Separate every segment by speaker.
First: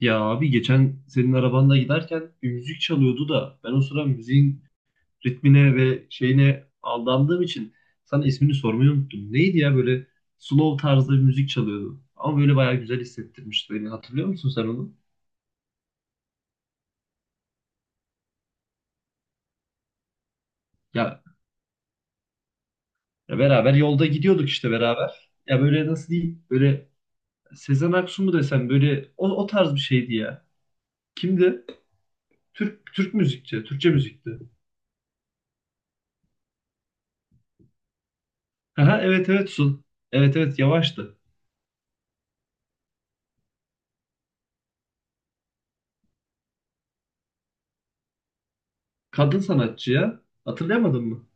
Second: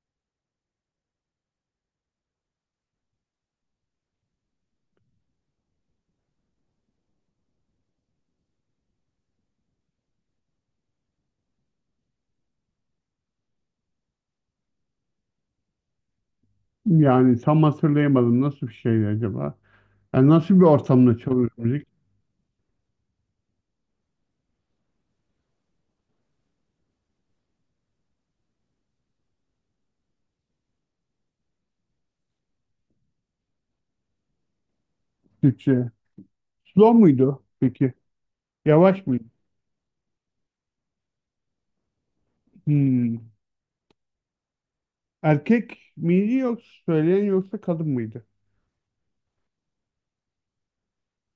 Speaker 1: Ya abi geçen senin arabanda giderken bir müzik çalıyordu da ben o sıra müziğin ritmine ve şeyine aldandığım için sana ismini sormayı unuttum. Neydi ya böyle slow tarzda bir müzik çalıyordu. Ama böyle bayağı güzel hissettirmişti beni. Hatırlıyor musun sen onu?
Speaker 2: Yani tam hatırlayamadım, nasıl bir şeydi acaba? Yani nasıl bir ortamda
Speaker 1: Ya,
Speaker 2: çalıyor müzik?
Speaker 1: ya beraber yolda gidiyorduk işte beraber. Ya böyle nasıl diyeyim? Böyle Sezen Aksu mu desem böyle o tarz bir şeydi ya. Kimdi? Türk müzikçi, Türkçe müzikti.
Speaker 2: Türkçe. Slow muydu peki?
Speaker 1: Aha,
Speaker 2: Yavaş mıydı?
Speaker 1: evet evet Sun. Evet evet yavaştı.
Speaker 2: Hmm. Erkek miydi yoksa söyleyen, yoksa kadın mıydı?
Speaker 1: Kadın sanatçıya hatırlayamadın mı?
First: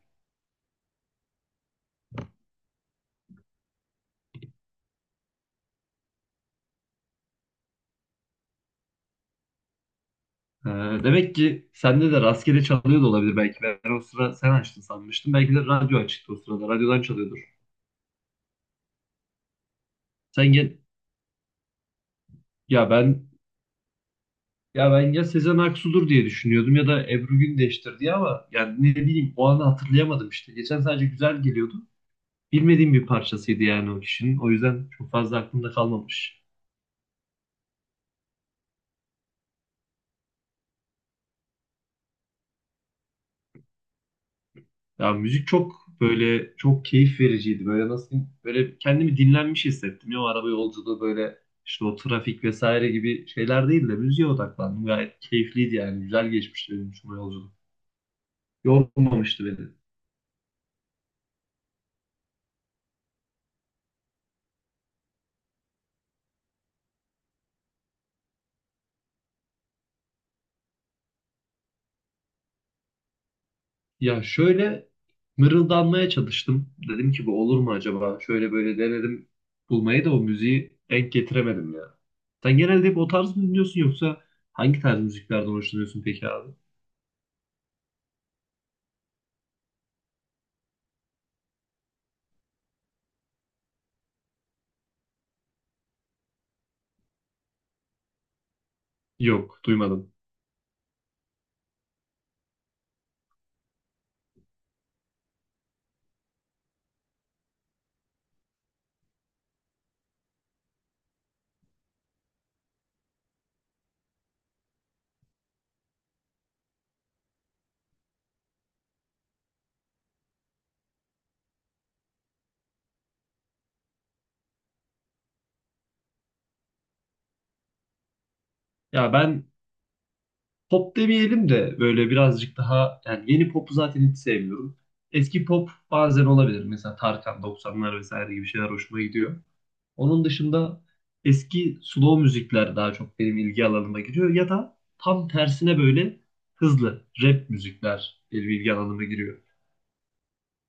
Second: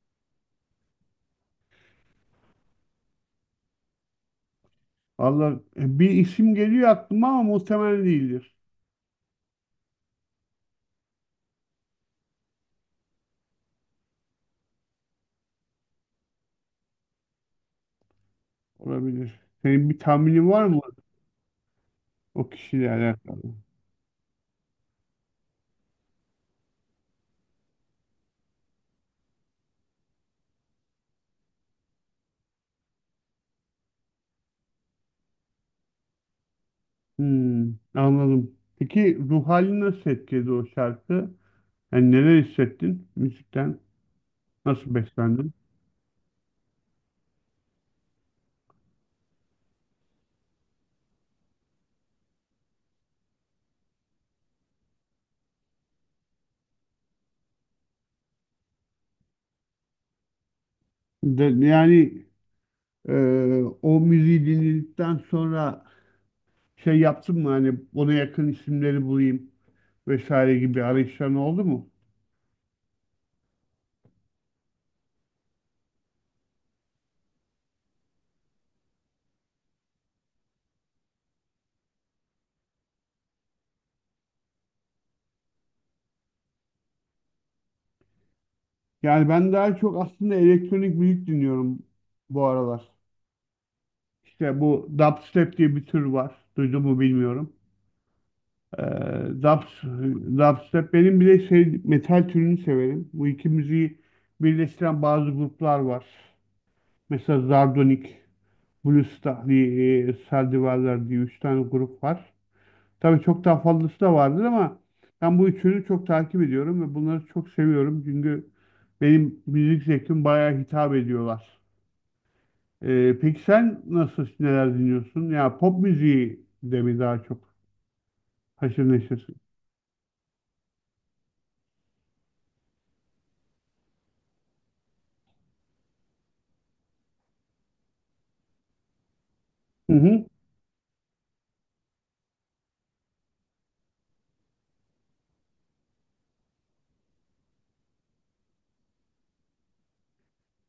Speaker 2: Allah, bir isim geliyor aklıma ama muhtemelen değildir.
Speaker 1: Ha, demek ki sende de rastgele çalıyor da olabilir belki. Ben o sıra sen açtın sanmıştım. Belki de radyo açıktı o sırada. Radyodan çalıyordur.
Speaker 2: Olabilir. Senin bir tahminin
Speaker 1: Sen
Speaker 2: var
Speaker 1: gel,
Speaker 2: mı o
Speaker 1: ya
Speaker 2: kişiyle
Speaker 1: ben
Speaker 2: alakalı?
Speaker 1: ya ben ya Sezen Aksu'dur diye düşünüyordum ya da Ebru Gündeş'tir diye ama yani ne bileyim o anı hatırlayamadım işte. Geçen sadece güzel geliyordu. Bilmediğim bir parçasıydı yani o kişinin. O yüzden çok fazla aklımda kalmamış.
Speaker 2: Hmm, anladım. Peki ruh halini nasıl etkiledi o şarkı? Yani neler hissettin müzikten? Nasıl
Speaker 1: Ya müzik
Speaker 2: beslendin?
Speaker 1: çok böyle çok keyif vericiydi. Böyle nasıl diyeyim, böyle kendimi dinlenmiş hissettim. Ya o araba yolculuğu böyle işte o trafik vesaire gibi şeyler değil de müziğe odaklandım. Gayet keyifliydi yani. Güzel geçmişti benim için o yolculuk. Yormamıştı beni.
Speaker 2: De, yani O müziği dinledikten sonra şey yaptın mı, hani ona yakın isimleri bulayım vesaire gibi arayışların oldu mu?
Speaker 1: Ya şöyle mırıldanmaya çalıştım. Dedim ki bu olur mu acaba? Şöyle böyle denedim bulmayı da o müziği denk getiremedim ya. Sen genelde hep o tarz mı dinliyorsun yoksa hangi tarz müziklerden hoşlanıyorsun peki abi?
Speaker 2: Yani ben daha çok aslında elektronik müzik dinliyorum bu aralar. İşte bu dubstep diye bir tür var. Duydun mu bilmiyorum. Ee,
Speaker 1: Yok,
Speaker 2: rap,
Speaker 1: duymadım.
Speaker 2: rap. Benim bir de şey, metal türünü severim. Bu iki müziği birleştiren bazı gruplar var. Mesela Zardonik, Bluestar diye, Sardivarlar diye üç tane grup var. Tabii çok daha fazlası da vardır ama ben bu üçünü çok takip ediyorum ve bunları çok seviyorum. Çünkü benim müzik zevkim bayağı hitap ediyorlar. Peki sen nasıl, neler dinliyorsun? Ya pop müziği de mi daha çok haşır
Speaker 1: Ya
Speaker 2: neşirsin?
Speaker 1: ben pop demeyelim de böyle birazcık daha yani yeni popu zaten hiç sevmiyorum. Eski pop bazen olabilir. Mesela Tarkan 90'lar vesaire gibi şeyler hoşuma gidiyor.
Speaker 2: Hı
Speaker 1: Onun
Speaker 2: hı.
Speaker 1: dışında eski slow müzikler daha çok benim ilgi alanıma giriyor ya da tam tersine böyle hızlı rap müzikler benim ilgi alanıma giriyor.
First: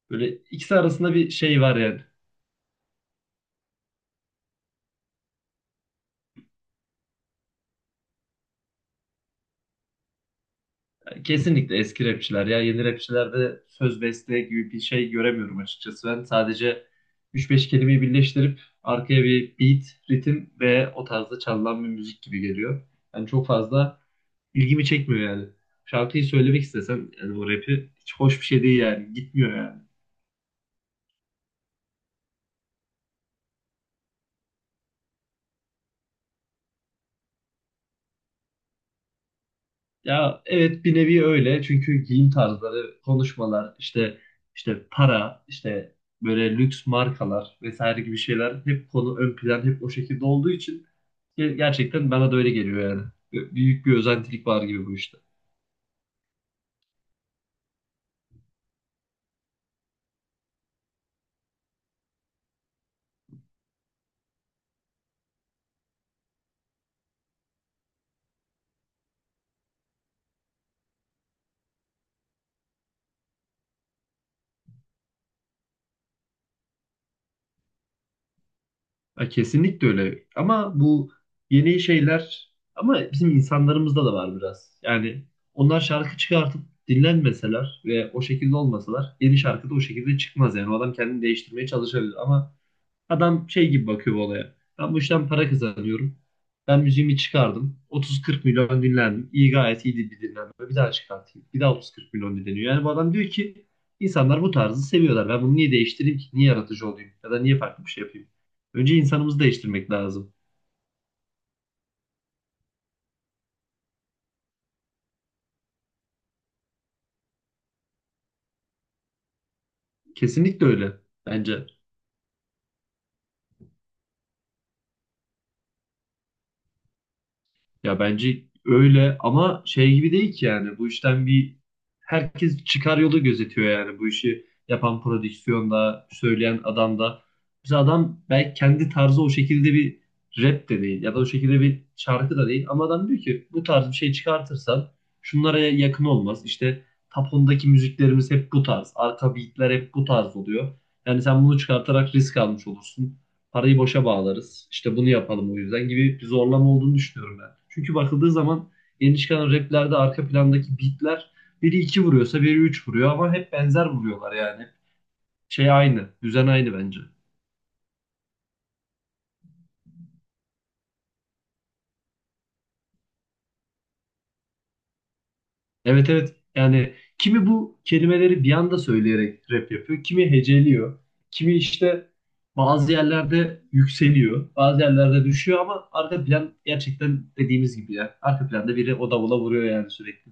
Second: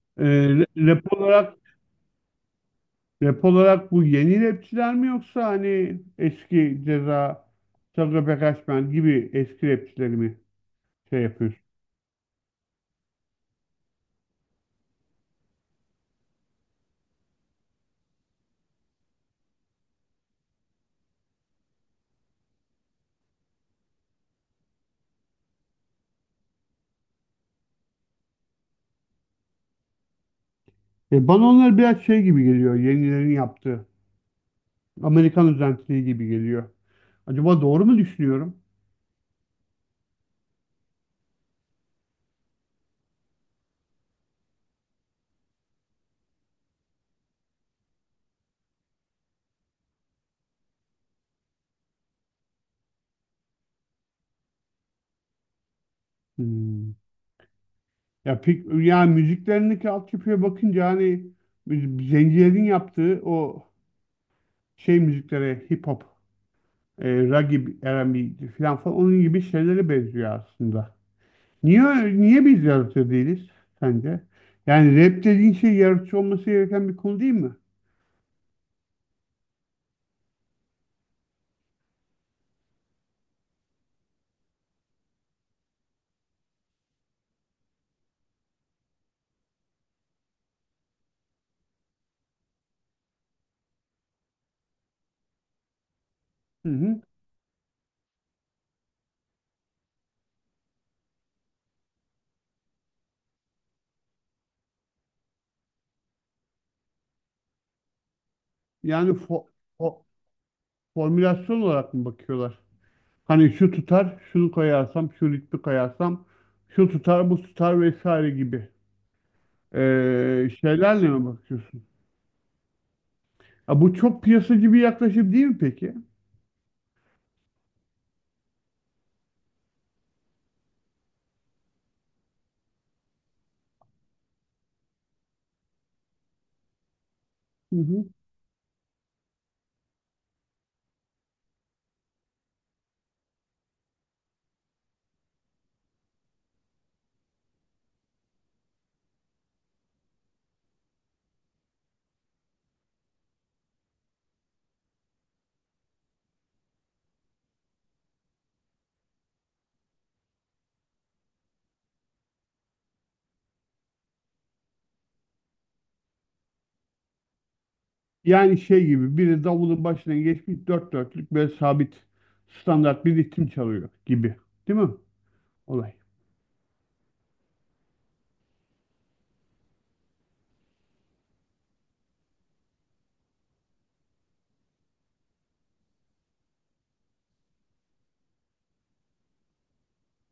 Speaker 1: Böyle
Speaker 2: Ee,
Speaker 1: ikisi
Speaker 2: rap
Speaker 1: arasında bir
Speaker 2: olarak
Speaker 1: şey var yani.
Speaker 2: Rap olarak bu yeni rapçiler mi, yoksa hani eski Ceza, Sagopa Kajmer gibi eski rapçileri mi şey yapıyorsun?
Speaker 1: Kesinlikle eski rapçiler ya yeni rapçilerde söz beste gibi bir şey göremiyorum açıkçası ben. Sadece üç beş kelimeyi birleştirip arkaya bir beat, ritim ve o tarzda çalınan bir müzik gibi geliyor. Yani çok fazla ilgimi çekmiyor yani. Şarkıyı söylemek istesem yani bu rapi hiç hoş bir şey değil yani gitmiyor yani.
Speaker 2: E bana onlar biraz şey gibi geliyor, yenilerin yaptığı. Amerikan özentiliği gibi geliyor. Acaba doğru mu düşünüyorum?
Speaker 1: Ya evet bir nevi öyle çünkü giyim tarzları, konuşmalar, işte para, işte böyle lüks markalar vesaire gibi şeyler hep konu ön plan hep o şekilde olduğu için gerçekten bana da öyle geliyor yani. Büyük bir özentilik var gibi bu işte.
Speaker 2: Hmm. Ya pek, yani müziklerindeki altyapıya bakınca hani zencilerin yaptığı o şey müziklere, hip hop, ragib, R&B falan falan onun gibi şeylere benziyor aslında. Niye niye biz yaratıcı değiliz sence? Yani rap dediğin şey yaratıcı olması gereken bir konu değil mi?
Speaker 1: Ya kesinlikle öyle. Ama bu yeni şeyler ama bizim insanlarımızda da var biraz. Yani onlar şarkı çıkartıp dinlenmeseler ve o şekilde olmasalar yeni şarkı da o şekilde çıkmaz. Yani o adam kendini değiştirmeye çalışabilir ama adam şey gibi bakıyor bu olaya. Ben bu işten para kazanıyorum.
Speaker 2: Hı
Speaker 1: Ben
Speaker 2: hı.
Speaker 1: müziğimi çıkardım. 30-40 milyon dinlendim. İyi gayet iyiydi bir dinlenme. Bir daha çıkartayım. Bir daha 30-40 milyon dinleniyor. Yani bu adam diyor ki insanlar bu tarzı seviyorlar. Ben bunu niye değiştireyim ki? Niye yaratıcı olayım? Ya da niye farklı bir şey yapayım? Önce
Speaker 2: Yani
Speaker 1: insanımızı
Speaker 2: fo-
Speaker 1: değiştirmek
Speaker 2: fo-
Speaker 1: lazım.
Speaker 2: formülasyon olarak mı bakıyorlar? Hani şu tutar, şunu koyarsam, şu ritmi koyarsam, şu tutar, bu tutar vesaire gibi
Speaker 1: Kesinlikle öyle
Speaker 2: şeylerle mi
Speaker 1: bence.
Speaker 2: bakıyorsun? Ya bu çok piyasacı bir yaklaşım değil mi peki?
Speaker 1: Ya bence öyle ama şey gibi değil ki yani bu işten bir herkes çıkar yolu gözetiyor yani bu işi yapan prodüksiyonda söyleyen adam da.
Speaker 2: Hı
Speaker 1: Mesela
Speaker 2: hı.
Speaker 1: adam belki kendi tarzı o şekilde bir rap de değil ya da o şekilde bir şarkı da değil ama adam diyor ki bu tarz bir şey çıkartırsan şunlara yakın olmaz. İşte top 10'daki müziklerimiz hep bu tarz. Arka beatler hep bu tarz oluyor. Yani sen bunu çıkartarak risk almış olursun. Parayı boşa bağlarız. İşte bunu yapalım o yüzden gibi bir zorlama olduğunu düşünüyorum ben. Çünkü bakıldığı zaman yeni çıkan raplerde arka plandaki beatler biri iki vuruyorsa biri üç vuruyor ama hep benzer vuruyorlar yani. Şey aynı, düzen aynı bence.
Speaker 2: Yani şey gibi, biri davulun başına geçmiş dört dörtlük böyle sabit standart bir ritim çalıyor gibi. Değil mi? Olay.
Speaker 1: Evet evet yani kimi bu kelimeleri bir anda söyleyerek rap yapıyor, kimi heceliyor, kimi işte bazı yerlerde yükseliyor, bazı yerlerde düşüyor ama arka plan gerçekten dediğimiz gibi ya. Arka planda biri o davula vuruyor yani sürekli.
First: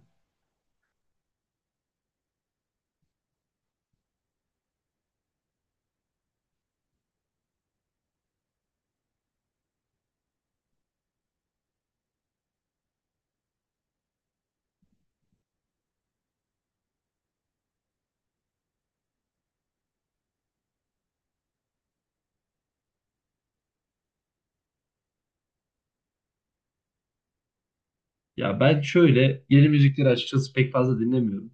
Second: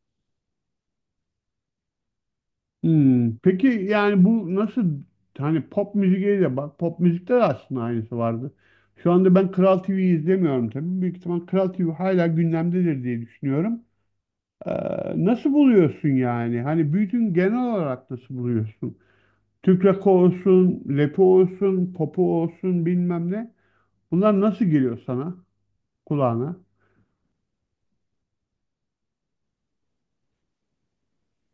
Speaker 2: Hmm. Peki yani bu nasıl, hani pop müziğe de bak, pop müzikte de aslında aynısı vardı. Şu anda ben Kral TV'yi izlemiyorum tabii. Büyük ihtimal Kral TV hala gündemdedir diye düşünüyorum. Ee, nasıl buluyorsun yani? Hani bütün, genel olarak nasıl buluyorsun? Türk rakı olsun, lepo olsun, popo olsun, bilmem ne. Bunlar nasıl geliyor sana, kulağına?
Speaker 1: Ya ben şöyle yeni müzikleri açıkçası pek fazla dinlemiyorum.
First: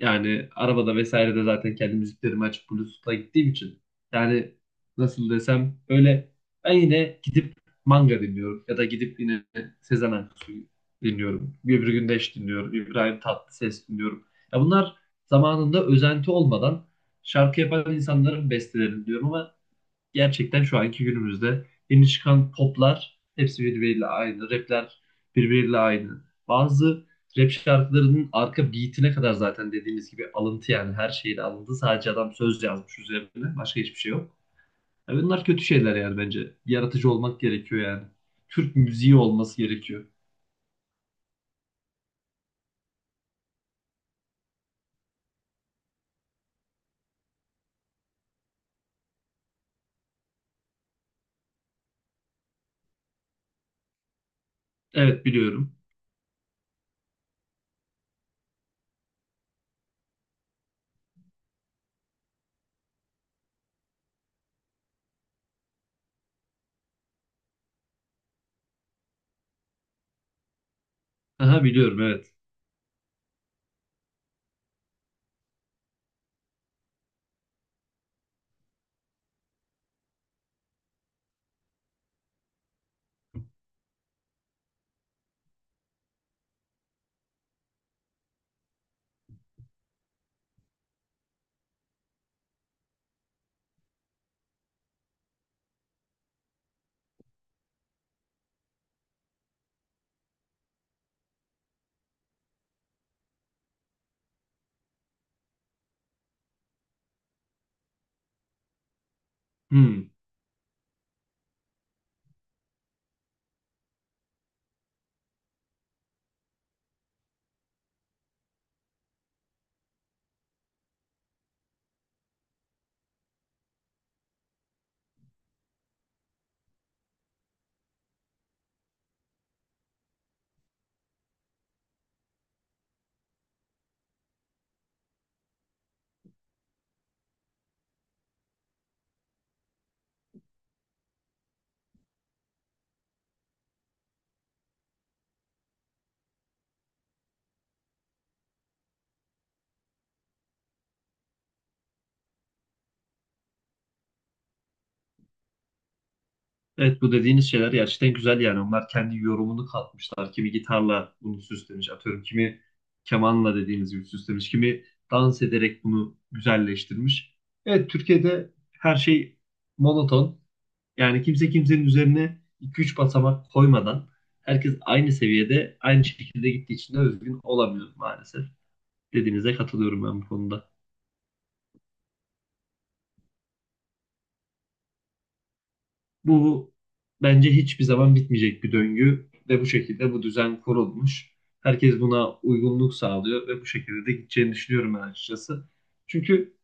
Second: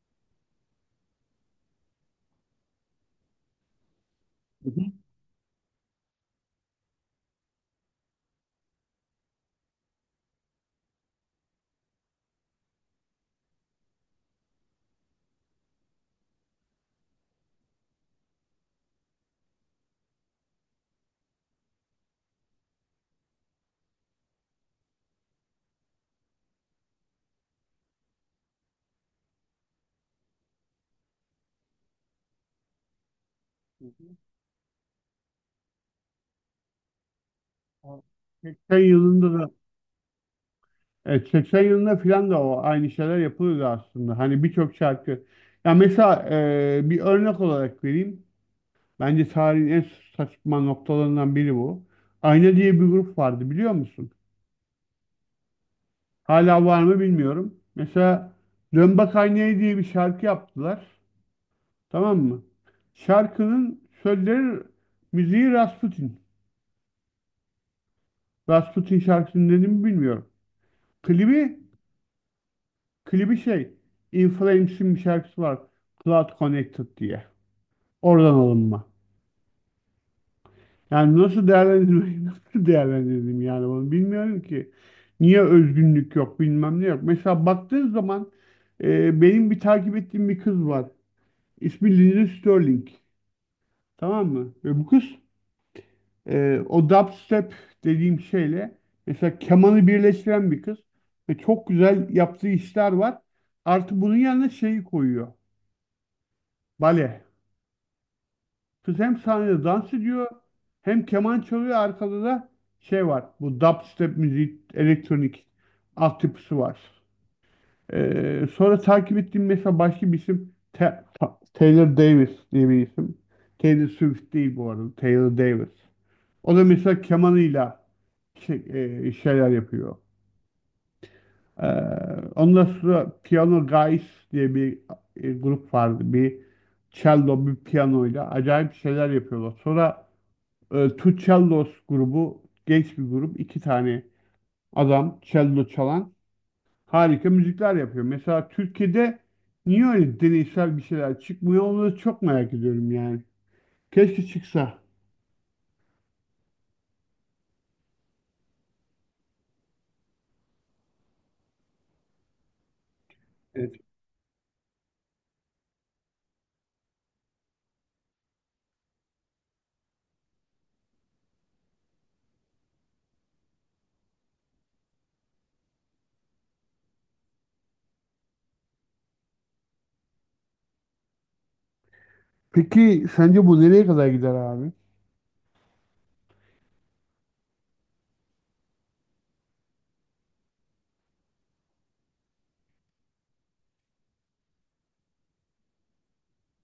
Speaker 1: Yani arabada vesaire de zaten kendi müziklerimi açıp Bluetooth'la gittiğim için. Yani
Speaker 2: Hı hı.
Speaker 1: nasıl desem böyle ben yine gidip manga dinliyorum ya da gidip yine Sezen Aksu'yu dinliyorum. Gübür Gündeş dinliyorum. İbrahim Tatlıses dinliyorum. Ya bunlar zamanında özenti olmadan şarkı yapan insanların bestelerini diyorum ama gerçekten şu anki günümüzde yeni çıkan poplar hepsi birbiriyle aynı. Rapler birbiriyle aynı. Bazı rap şarkılarının arka beatine kadar zaten dediğiniz gibi alıntı yani her şeyin alındı. Sadece adam söz yazmış üzerine. Başka
Speaker 2: Hı
Speaker 1: hiçbir şey
Speaker 2: hı.
Speaker 1: yok. Ya bunlar kötü şeyler yani bence. Yaratıcı olmak gerekiyor
Speaker 2: Ha,
Speaker 1: yani. Türk
Speaker 2: 80
Speaker 1: müziği
Speaker 2: yılında da
Speaker 1: olması gerekiyor.
Speaker 2: evet 80 yılında filan da o aynı şeyler yapılıyordu aslında. Hani birçok şarkı. Ya mesela bir örnek olarak vereyim. Bence tarihin en saçma noktalarından biri bu. Ayna diye bir grup vardı, biliyor musun?
Speaker 1: Evet biliyorum.
Speaker 2: Hala var mı bilmiyorum. Mesela Dön Bak Aynaya diye bir şarkı yaptılar. Tamam mı? Şarkının sözleri, müziği Rasputin. Rasputin şarkısını dedim mi bilmiyorum. Klibi
Speaker 1: Aha biliyorum evet.
Speaker 2: klibi şey, In Flames'in bir şarkısı var. Cloud Connected diye. Oradan alınma. Yani nasıl değerlendirmeyi nasıl değerlendirdim yani, onu bilmiyorum ki. Niye özgünlük yok, bilmem ne yok. Mesela baktığın zaman benim bir takip ettiğim bir kız var. İsmi Lindsey Sterling. Tamam mı? Ve bu kız, o dubstep dediğim şeyle mesela kemanı birleştiren bir kız, ve çok güzel yaptığı işler var. Artı bunun yanına şeyi koyuyor. Bale. Kız hem sahnede dans
Speaker 1: Hmm.
Speaker 2: ediyor, hem keman çalıyor, arkada da şey var, bu dubstep müziği, elektronik altyapısı var. Sonra takip ettiğim mesela başka bir isim, Taylor Davis diye bir isim. Taylor Swift değil bu arada, Taylor Davis. O da mesela kemanıyla şey, şeyler yapıyor. Ee, ondan sonra Piano Guys diye bir grup vardı. Bir cello, bir piyanoyla acayip şeyler yapıyorlar. Sonra Two Cellos grubu, genç bir grup. İki tane adam cello çalan, harika müzikler yapıyor. Mesela Türkiye'de niye öyle deneysel bir şeyler çıkmıyor? Onu da çok merak ediyorum yani. Keşke çıksa.
Speaker 1: Evet bu dediğiniz şeyler gerçekten güzel yani. Onlar kendi yorumunu katmışlar. Kimi gitarla bunu süslemiş. Atıyorum kimi kemanla
Speaker 2: Evet.
Speaker 1: dediğiniz gibi süslemiş. Kimi dans ederek bunu güzelleştirmiş. Evet Türkiye'de her şey monoton. Yani kimse kimsenin üzerine iki üç basamak koymadan herkes aynı seviyede aynı şekilde gittiği için de özgün olamıyor maalesef. Dediğinize katılıyorum ben bu konuda.
Speaker 2: Peki sence bu nereye kadar gider abi?
Speaker 1: Bu bence hiçbir zaman bitmeyecek bir döngü ve bu şekilde bu düzen kurulmuş. Herkes buna uygunluk sağlıyor ve bu şekilde de gideceğini düşünüyorum ben açıkçası. Çünkü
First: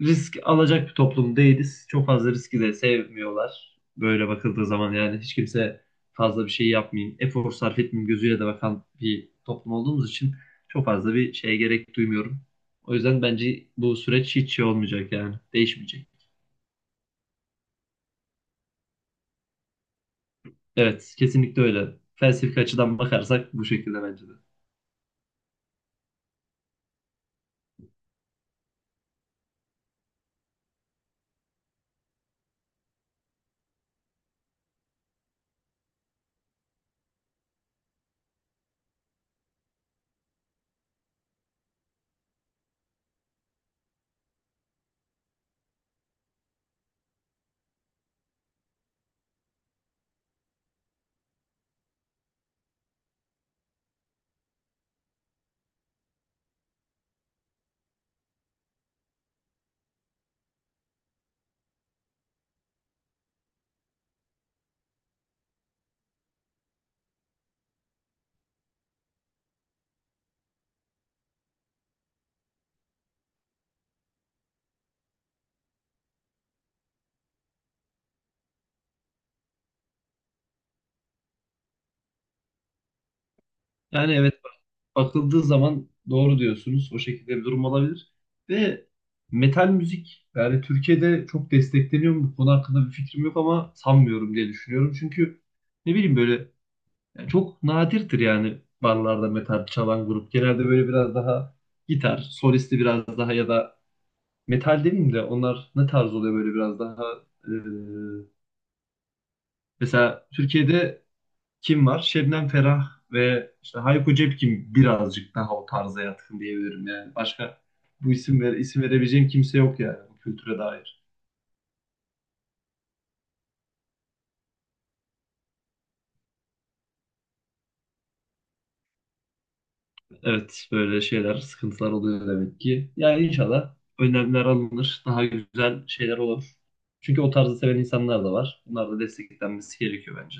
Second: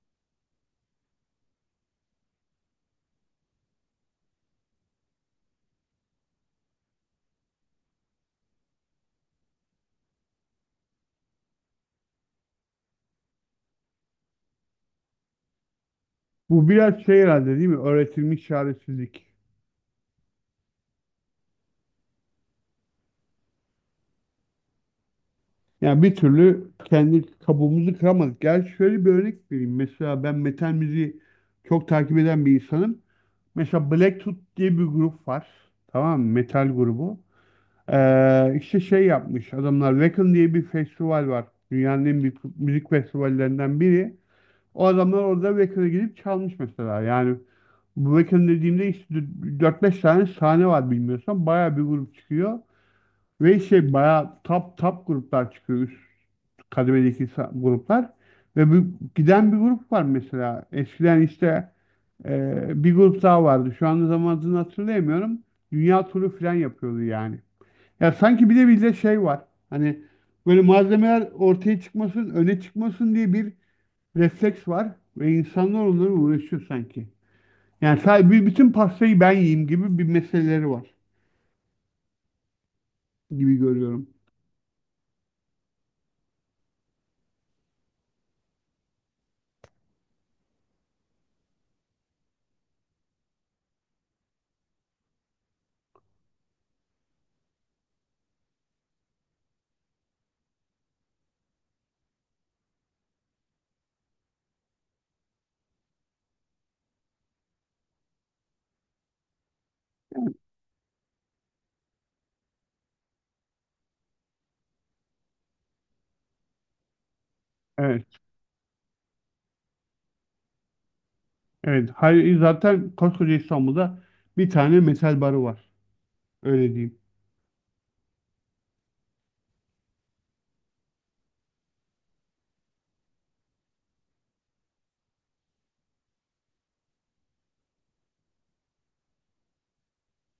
Speaker 1: risk alacak bir toplum değiliz. Çok fazla riski de sevmiyorlar. Böyle bakıldığı zaman yani hiç kimse fazla bir şey yapmayayım, efor sarf etmeyeyim gözüyle de bakan bir toplum olduğumuz için çok fazla bir şeye gerek duymuyorum. O yüzden bence bu süreç hiç şey olmayacak yani değişmeyecek.
Speaker 2: Bu biraz şey herhalde değil mi? Öğretilmiş çaresizlik.
Speaker 1: Evet, kesinlikle öyle. Felsefi açıdan bakarsak bu şekilde bence de.
Speaker 2: Yani bir türlü kendi kabuğumuzu kıramadık. Gel şöyle bir örnek vereyim. Mesela ben metal müziği çok takip eden bir insanım. Mesela Black diye bir grup var. Tamam mı? Metal grubu. İşte şey yapmış adamlar. Wacken diye bir festival var. Dünyanın en büyük müzik festivallerinden biri. O adamlar orada Wacken'a gidip çalmış mesela. Yani bu Wacken dediğimde işte dört beş tane sahne var bilmiyorsan. Bayağı bir grup çıkıyor. Ve şey, bayağı top gruplar çıkıyor, üst kademedeki gruplar. Ve bu, giden bir grup var mesela. Eskiden işte bir grup daha vardı, şu anda tam adını hatırlayamıyorum. Dünya turu falan yapıyordu yani. Ya sanki bir de bizde şey var, hani böyle malzemeler ortaya çıkmasın, öne çıkmasın diye bir refleks var. Ve insanlar onlara uğraşıyor sanki. Yani sadece bütün pastayı ben yiyeyim gibi bir meseleleri var gibi görüyorum.
Speaker 1: Yani evet, bakıldığı zaman doğru diyorsunuz. O şekilde bir durum olabilir. Ve metal müzik yani Türkiye'de çok destekleniyor mu? Bu konu hakkında bir fikrim yok ama sanmıyorum diye düşünüyorum. Çünkü ne bileyim böyle yani çok nadirdir yani barlarda metal çalan grup. Genelde böyle biraz daha gitar, solisti biraz daha ya da metal demeyeyim de onlar ne tarz oluyor böyle biraz daha eee, mesela Türkiye'de kim var? Şebnem Ferah ve işte Hayko Cepkin birazcık daha o tarza yatkın diyebilirim yani. Başka
Speaker 2: Evet.
Speaker 1: bu isim verebileceğim kimse yok yani bu kültüre dair.
Speaker 2: Evet. Hayır, zaten koskoca İstanbul'da bir tane metal barı var. Öyle diyeyim.
Speaker 1: Evet böyle şeyler, sıkıntılar oluyor demek ki. Yani inşallah önlemler alınır, daha güzel şeyler olur. Çünkü o tarzı seven insanlar da var. Bunlar da desteklenmesi gerekiyor bence.